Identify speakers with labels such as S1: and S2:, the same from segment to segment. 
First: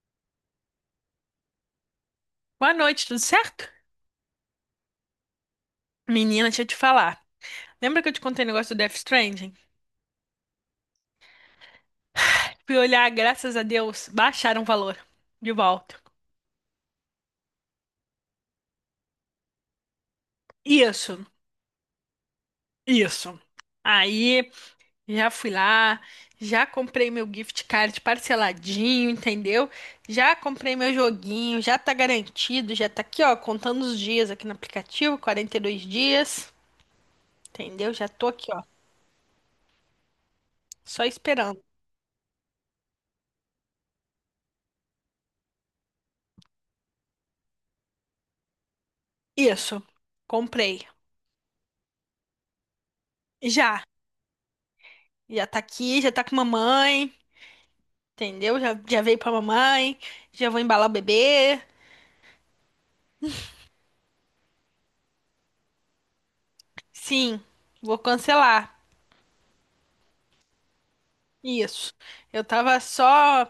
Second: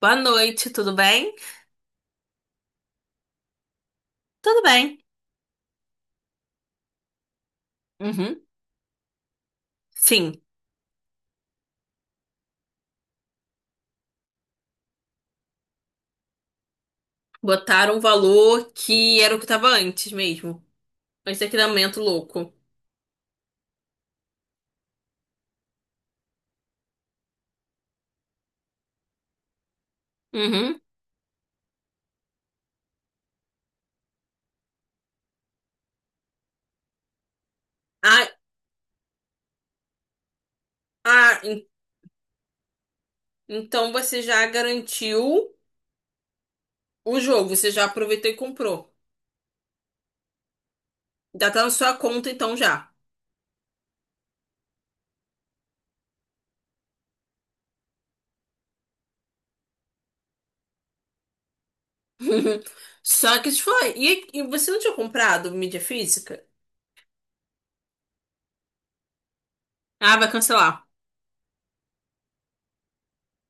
S1: Boa noite, tudo bem?
S2: Boa noite, tudo certo?
S1: Tudo bem.
S2: Menina, deixa eu te falar. Lembra que eu te
S1: Uhum.
S2: contei o negócio do Death Stranding?
S1: Sim,
S2: Fui olhar, graças a Deus, baixaram o valor de volta.
S1: botaram um valor que era o que tava antes mesmo.
S2: Isso,
S1: Antes daquele aumento louco.
S2: isso. Aí, já fui lá, já comprei meu gift card parceladinho, entendeu? Já comprei
S1: Uhum.
S2: meu joguinho, já tá garantido, já tá aqui, ó, contando os dias aqui no aplicativo, 42 dias, entendeu? Já
S1: Ah,
S2: tô aqui, ó, só
S1: ah,
S2: esperando.
S1: então você já garantiu o jogo, você já aproveitou e comprou.
S2: Isso, comprei.
S1: Já tá na sua conta então já.
S2: Já, já tá aqui, já tá com mamãe. Entendeu? Já, já veio pra mamãe, já vou embalar o bebê.
S1: Só que isso foi. E você não tinha comprado mídia física?
S2: Sim, vou cancelar.
S1: Ah, vai cancelar.
S2: Isso. Eu tava só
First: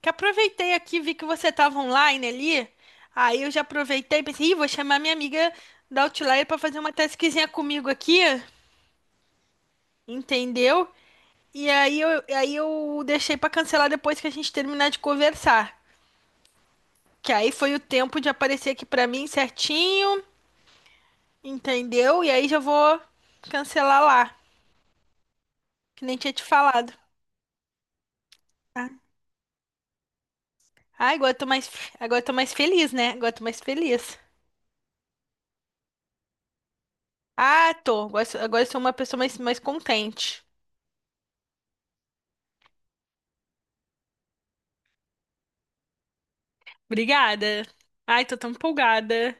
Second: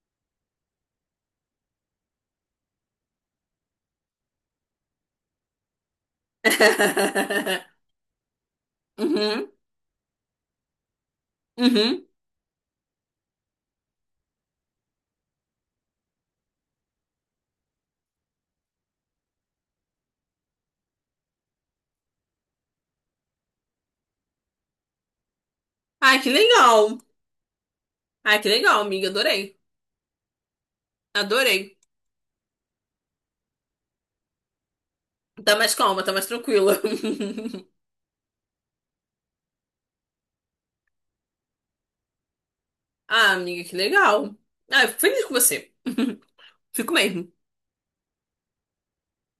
S2: que aproveitei aqui, vi que você tava online ali. Aí eu já aproveitei e pensei, ih, vou chamar minha amiga da Outlier pra fazer uma tasquinha comigo aqui,
S1: Uhum,
S2: entendeu? E aí
S1: uhum.
S2: eu, aí eu deixei pra cancelar depois que a gente terminar de conversar. Que aí foi o tempo de aparecer aqui pra mim certinho, entendeu? E aí já vou cancelar lá. Que nem
S1: Ai, que
S2: tinha te falado.
S1: legal. Ai, que legal,
S2: Ah,
S1: amiga. Adorei.
S2: ah,
S1: Adorei.
S2: agora eu tô mais feliz, né? Agora eu tô mais feliz.
S1: Tá mais calma, tá mais tranquila.
S2: Ah, tô. Agora, eu sou uma pessoa mais contente.
S1: Ah, amiga, que legal. Ah, eu fico feliz com você. Fico mesmo.
S2: Obrigada. Ai, tô tão empolgada.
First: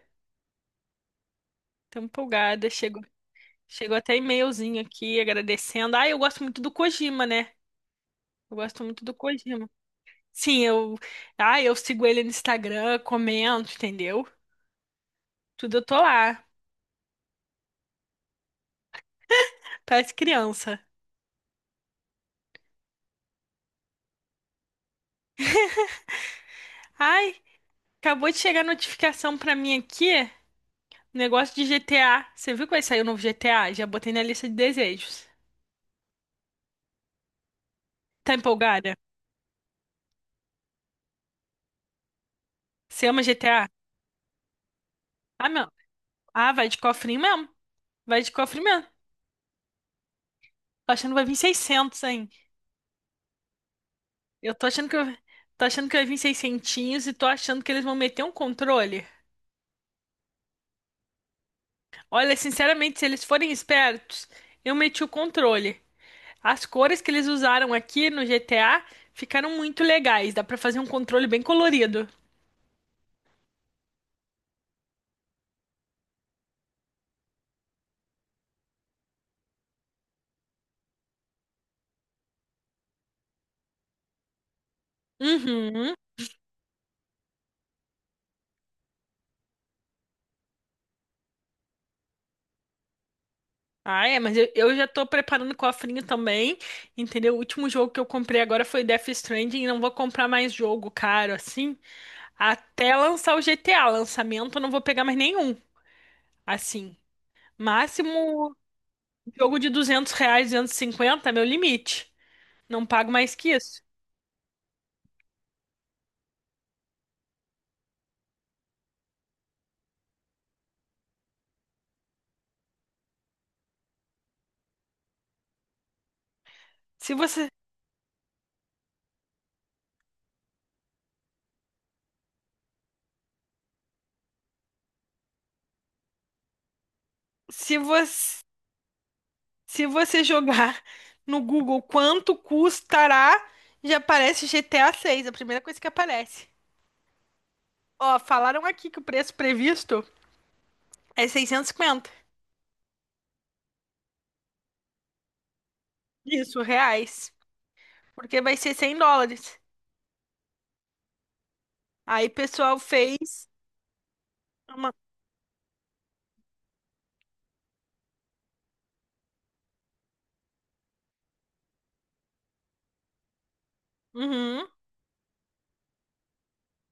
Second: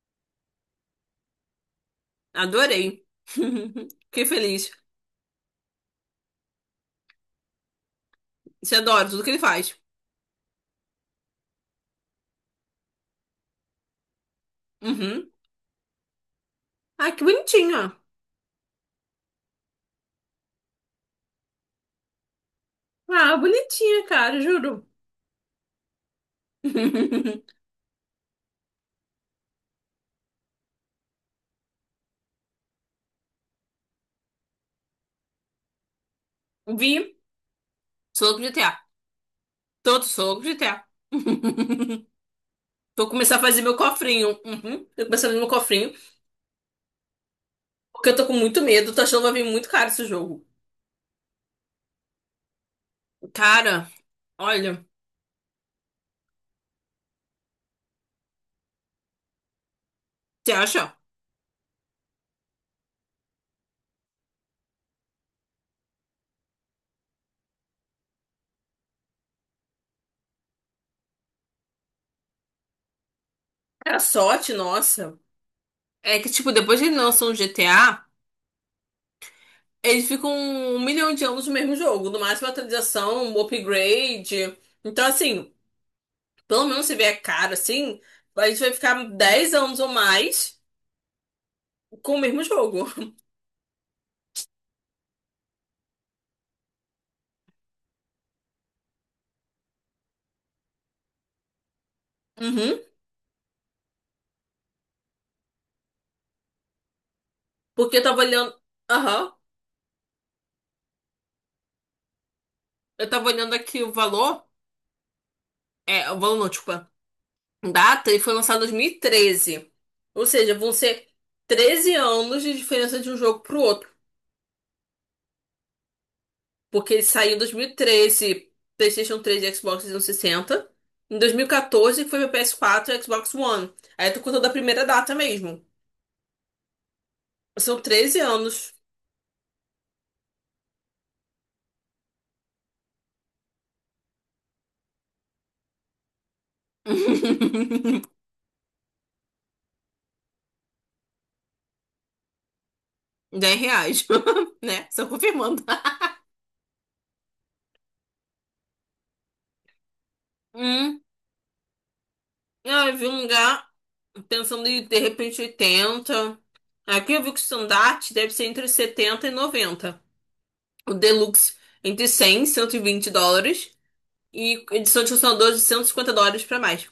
S2: Tão empolgada. Chegou,
S1: Adorei.
S2: chegou até
S1: Fiquei feliz.
S2: e-mailzinho aqui agradecendo. Ai, eu gosto muito do Kojima, né? Eu
S1: Você
S2: gosto muito
S1: adora
S2: do
S1: tudo que ele
S2: Kojima.
S1: faz.
S2: Sim, eu. Ai, eu sigo ele no Instagram, comento, entendeu?
S1: Uhum.
S2: Tudo eu tô lá.
S1: Ah, que bonitinha.
S2: Parece criança.
S1: Ah, bonitinha, cara, juro.
S2: Ai, acabou de chegar a notificação pra mim aqui. Negócio de GTA. Você viu que vai sair o novo GTA? Já botei na lista de desejos.
S1: Vi.
S2: Tá
S1: Soco de GTA.
S2: empolgada?
S1: Todo soco de GTA.
S2: Você
S1: Vou
S2: ama
S1: começar a fazer
S2: GTA?
S1: meu cofrinho. Uhum. Vou começar a fazer meu
S2: Ah, meu.
S1: cofrinho.
S2: Ah, vai de cofrinho mesmo.
S1: Porque eu
S2: Vai
S1: tô
S2: de
S1: com muito
S2: cofrinho mesmo.
S1: medo. Tô achando que vai vir muito caro esse jogo.
S2: Tô achando que vai vir 600, hein?
S1: Cara,
S2: Eu tô
S1: olha.
S2: achando que eu... Tô achando que vai vir seiscentinhos e tô achando que eles vão meter um controle.
S1: Você acha?
S2: Olha, sinceramente, se eles forem espertos, eu meti o controle. As cores que eles usaram aqui no GTA ficaram muito legais. Dá pra fazer um controle bem colorido.
S1: Era sorte, nossa. É que, tipo, depois que eles lançam o GTA, eles ficam um milhão de anos no mesmo jogo. No máximo, atualização, um upgrade. Então, assim,
S2: Uhum.
S1: pelo menos se vier caro, assim, a gente vai ficar 10 anos ou mais com o mesmo jogo.
S2: Ah, é, mas eu já tô preparando o cofrinho também, entendeu? O último jogo que eu comprei agora foi Death Stranding e não vou comprar mais jogo caro, assim,
S1: Uhum.
S2: até lançar o GTA. Lançamento eu não vou pegar mais nenhum, assim.
S1: Porque eu tava olhando...
S2: Máximo
S1: Aham.
S2: jogo de 200 reais, 250 cinquenta, meu limite. Não
S1: Eu
S2: pago
S1: tava
S2: mais que
S1: olhando aqui
S2: isso.
S1: o valor. É, o valor não, desculpa. Data, e foi lançado em 2013. Ou seja, vão ser 13 anos de diferença de um jogo pro outro. Porque ele
S2: Se
S1: saiu em
S2: você,
S1: 2013, PlayStation 3 e Xbox 360. Em 2014, que foi meu PS4 e Xbox One. Aí tu contou da primeira data mesmo.
S2: se
S1: São 13
S2: você,
S1: anos.
S2: se você jogar no Google quanto custará, já aparece GTA 6, a seis, a primeira coisa que aparece. Ó, falaram aqui que o preço previsto é 650.
S1: 10 reais, né? Só confirmando.
S2: Isso, reais. Porque vai ser 100 dólares.
S1: Hum.
S2: Aí, pessoal,
S1: Ah, eu vi um
S2: fez
S1: lugar pensando em,
S2: uma...
S1: de repente, 80. Aqui eu vi que o standard deve ser entre 70 e 90. O deluxe entre 100 e 120 dólares. E
S2: Uhum.
S1: edição de funcionadores de 150 dólares pra mais.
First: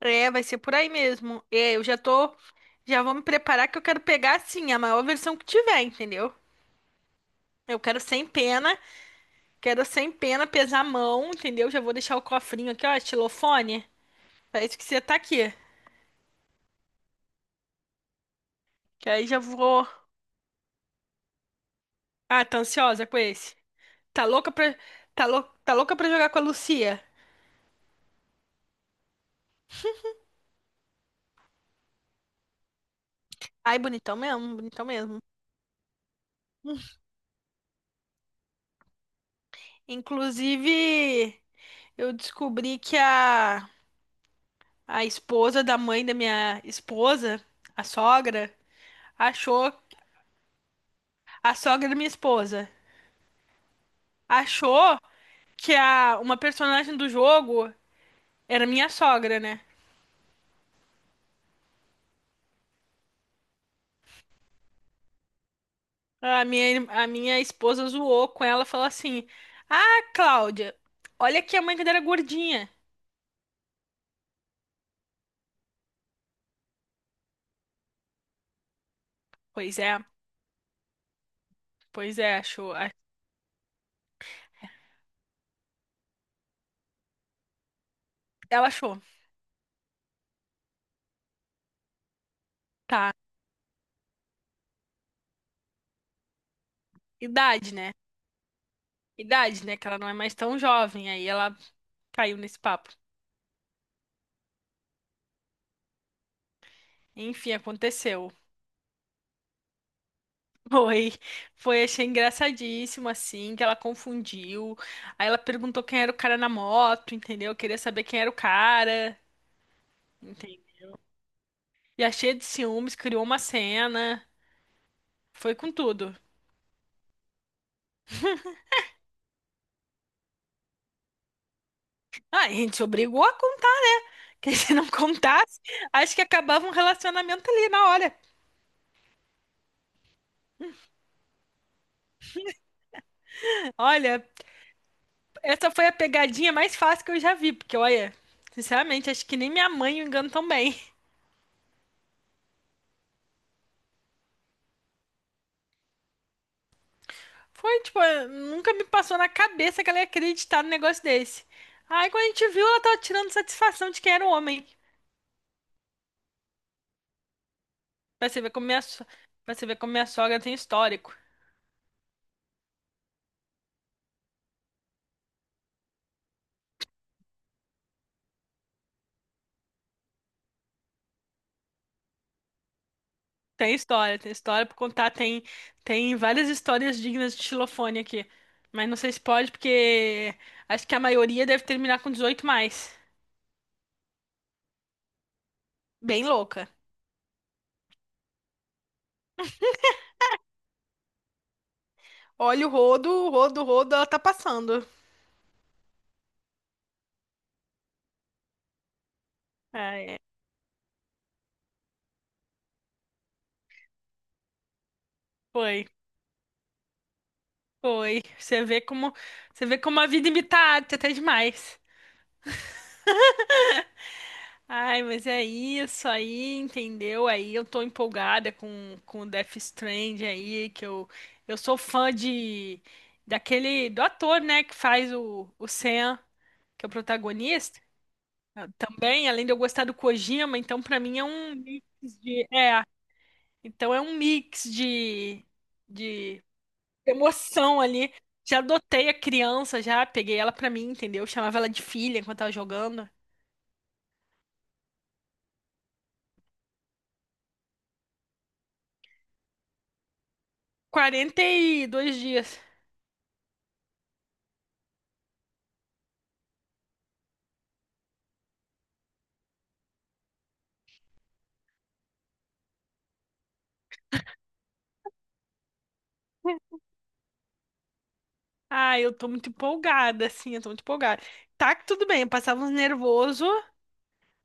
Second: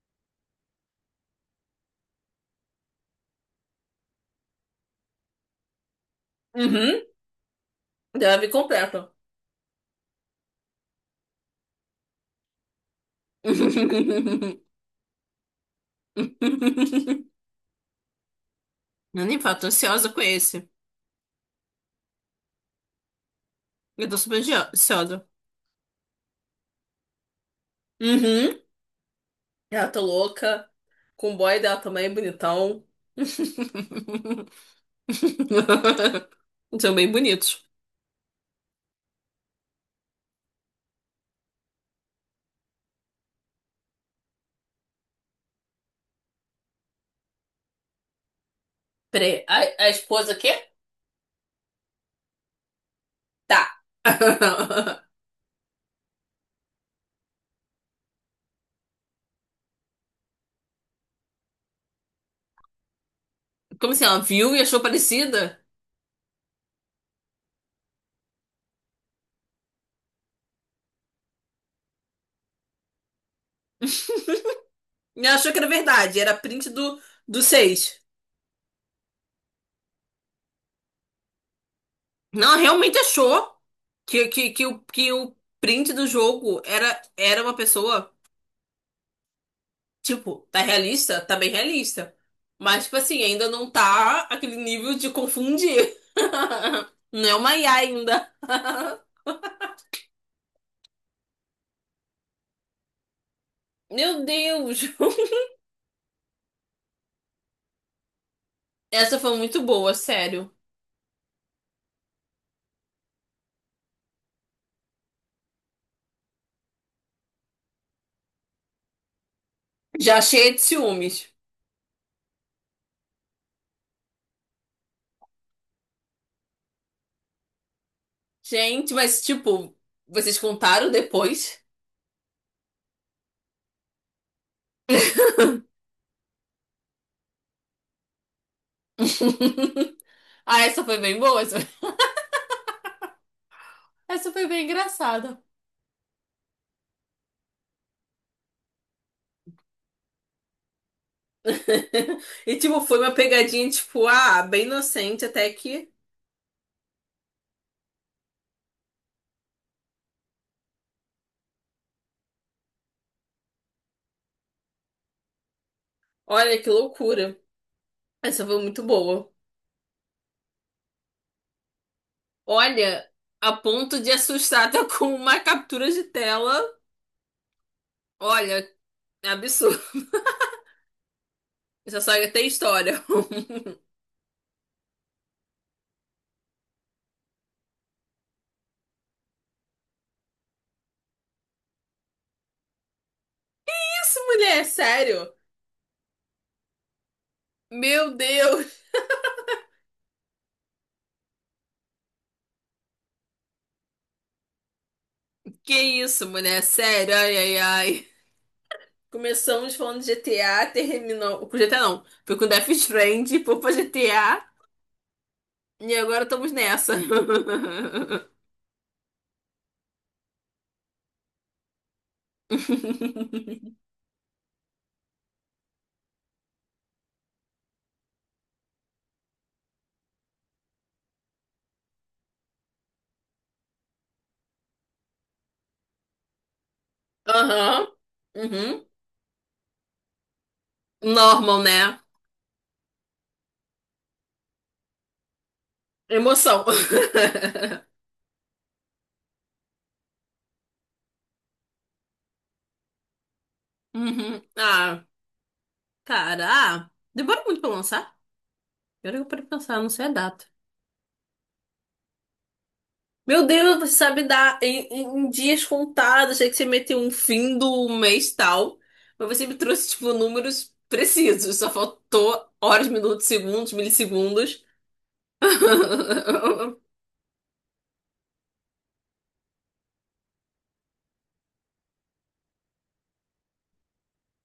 S2: É, vai ser por aí mesmo. É, eu já tô... Já vou me preparar que eu quero pegar, assim, a maior versão que tiver, entendeu?
S1: Uhum.
S2: Eu quero sem
S1: Deve vir
S2: pena.
S1: completa.
S2: Quero sem pena, pesar a mão, entendeu? Já vou deixar o cofrinho aqui, ó, estilofone. Pra isso que você tá aqui. Que
S1: Não,
S2: aí já
S1: nem falo, tô
S2: vou...
S1: ansiosa com esse.
S2: Ah, tá ansiosa com esse?
S1: Eu tô
S2: Tá
S1: super
S2: louca pra...
S1: ansiosa.
S2: Tá louca pra jogar com a Lucia?
S1: Uhum. Ela tá louca. Com o boy dela também, bonitão.
S2: Ai, bonitão mesmo, bonitão mesmo.
S1: São bem bonitos.
S2: Inclusive, eu descobri que a esposa da mãe da minha esposa, a sogra,
S1: Peraí, a,
S2: achou.
S1: a esposa quê?
S2: A sogra da minha esposa
S1: Tá.
S2: achou que uma personagem do jogo era minha sogra, né?
S1: Como assim? Ela viu e achou parecida?
S2: A minha esposa zoou com ela, falou assim: Ah, Cláudia, olha que a mãe dela era gordinha.
S1: E ela achou que era verdade. Era print do 6.
S2: Pois é, pois é,
S1: Não, ela
S2: achou.
S1: realmente achou que o print do jogo era uma pessoa.
S2: Ela achou.
S1: Tipo, tá realista? Tá bem realista. Mas, tipo
S2: Tá,
S1: assim, ainda não tá aquele nível de confundir. Não é uma IA
S2: idade, né?
S1: ainda.
S2: Idade, né? Que ela não é mais tão jovem. Aí ela caiu nesse papo.
S1: Meu Deus!
S2: Enfim, aconteceu.
S1: Essa foi muito boa, sério.
S2: Foi, foi, achei engraçadíssimo, assim, que ela confundiu. Aí ela perguntou quem era o cara na moto, entendeu? Queria saber quem era o cara,
S1: Já cheia de
S2: entende?
S1: ciúmes.
S2: E a cheia de ciúmes, criou uma cena. Foi com tudo.
S1: Gente, mas, tipo, vocês contaram depois?
S2: Ah, a gente se obrigou a contar. Que se não contasse, acho que acabava um relacionamento ali na hora.
S1: Ah, essa foi bem boa. Essa.
S2: Olha,
S1: Essa foi bem engraçada.
S2: essa foi a pegadinha mais fácil que eu já vi, porque, olha, sinceramente, acho que nem minha mãe me engano tão bem.
S1: E, tipo, foi uma pegadinha, tipo, ah, bem inocente até que.
S2: Foi, tipo, nunca me passou na cabeça que ela ia acreditar num negócio desse. Aí quando a gente viu, ela tava tirando satisfação de quem era o homem.
S1: Olha que loucura.
S2: Pra você
S1: Essa
S2: ver
S1: foi
S2: como minha,
S1: muito
S2: so-
S1: boa.
S2: pra você ver como minha sogra tem histórico.
S1: Olha, a ponto de assustar até com uma captura de tela. Olha, é absurdo. Essa saga tem história.
S2: Tem história pra contar, tem várias histórias dignas de xilofone aqui. Mas não sei se pode, porque acho que a maioria deve terminar com 18 mais.
S1: Que isso, mulher? É sério?
S2: Bem louca.
S1: Meu Deus!
S2: Olha o rodo, o rodo, o rodo, ela tá passando.
S1: Que isso, mulher? É sério? Ai, ai, ai. Começamos
S2: Ah,
S1: falando de
S2: é.
S1: GTA, terminou. Com GTA não. Foi com Death Stranding, foi pra GTA.
S2: Foi,
S1: E agora estamos nessa.
S2: foi. Você vê como a vida imita a arte até demais. Ai, mas é isso aí, entendeu? Aí eu tô empolgada com o Death Stranding aí, que eu sou fã de daquele do ator, né, que faz o Sam, que é o protagonista.
S1: Aham.
S2: Eu
S1: Uhum.
S2: também, além de eu gostar do Kojima, então pra mim é um
S1: Normal,
S2: mix
S1: né?
S2: de é, então é um mix de
S1: Emoção.
S2: emoção ali. Já adotei a criança, já peguei ela pra mim, entendeu? Chamava ela de filha enquanto tava jogando.
S1: Uhum. Ah, cara, ah, demora muito pra lançar? Agora que eu parei pra pensar, não sei a data.
S2: 42 dias.
S1: Meu Deus, você sabe dar em, em dias contados. Achei que você meteu um fim do mês tal. Mas você me trouxe, tipo, números precisos. Só faltou horas, minutos, segundos, milissegundos.
S2: Ah, eu tô muito empolgada, assim, eu tô muito empolgada. Tá que tudo bem, eu passava uns nervoso,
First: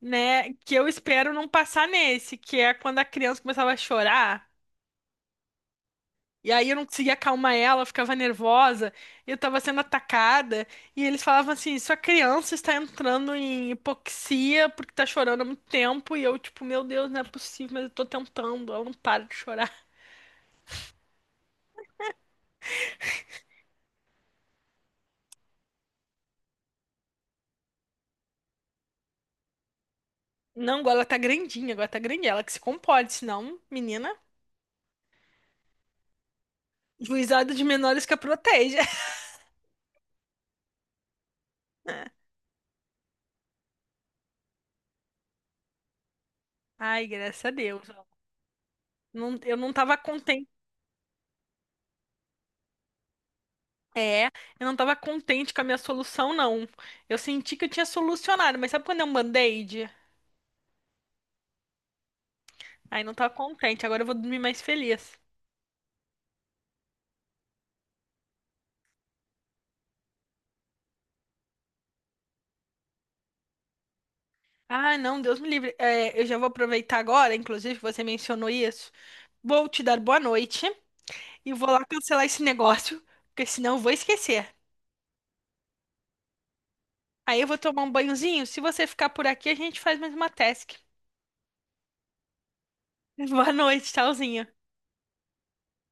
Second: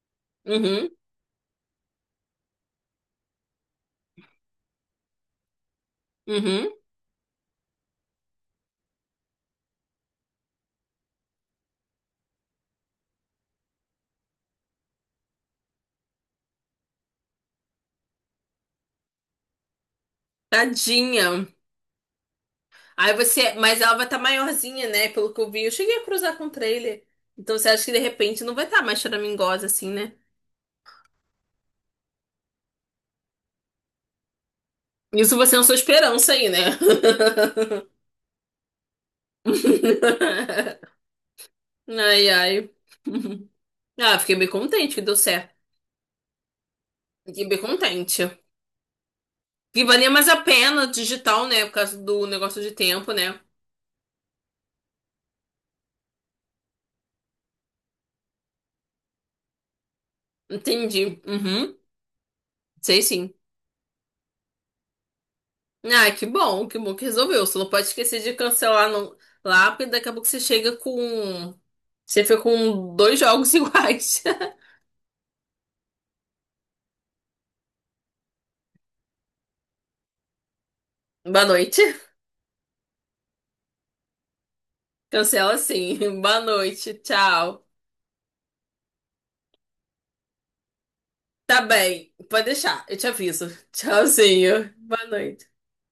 S2: né? Que eu
S1: Uhum,
S2: espero não passar nesse, que é quando a criança começava a chorar. E
S1: uhum.
S2: aí eu não conseguia acalmar ela, eu ficava nervosa, eu tava sendo atacada, e eles falavam assim: sua criança está entrando em hipoxia porque tá chorando há muito tempo, e eu, tipo, meu Deus, não é possível, mas eu tô tentando, ela não para de chorar.
S1: Tadinha. Aí você. Mas ela vai estar maiorzinha, né? Pelo que eu vi. Eu cheguei a cruzar com o trailer. Então você acha que de repente não vai estar mais choramingosa assim, né?
S2: Não, agora ela tá grandinha, agora tá grandinha, ela que se compode, senão, menina,
S1: Isso você é a sua esperança aí, né?
S2: juizado de menores que a protege.
S1: Ai, ai. Ah, fiquei bem contente que deu certo.
S2: Ai, graças
S1: Fiquei
S2: a
S1: bem
S2: Deus. Ó.
S1: contente.
S2: Eu não
S1: E
S2: tava
S1: valia mais a
S2: contente.
S1: pena digital, né? Por causa do negócio de tempo, né?
S2: É, eu não tava contente com a minha solução, não. Eu senti que eu tinha solucionado, mas sabe quando é um band-aid?
S1: Entendi. Uhum. Sei
S2: Aí não
S1: sim.
S2: tava contente, agora eu vou dormir mais feliz.
S1: Ah, que bom, que bom que resolveu. Você não pode esquecer de cancelar no... lá, porque daqui a pouco você chega com. Você fica com dois jogos iguais.
S2: Ah, não, Deus me livre. É, eu já vou aproveitar agora, inclusive você mencionou isso. Vou te dar boa noite
S1: Boa
S2: e vou
S1: noite.
S2: lá cancelar esse negócio, porque senão eu vou esquecer.
S1: Cancela sim. Boa noite.
S2: Aí eu vou
S1: Tchau.
S2: tomar um banhozinho. Se você ficar por aqui, a gente faz mais uma task.
S1: Tá bem. Pode deixar. Eu te aviso.
S2: Boa noite, tchauzinho.
S1: Tchauzinho. Boa noite.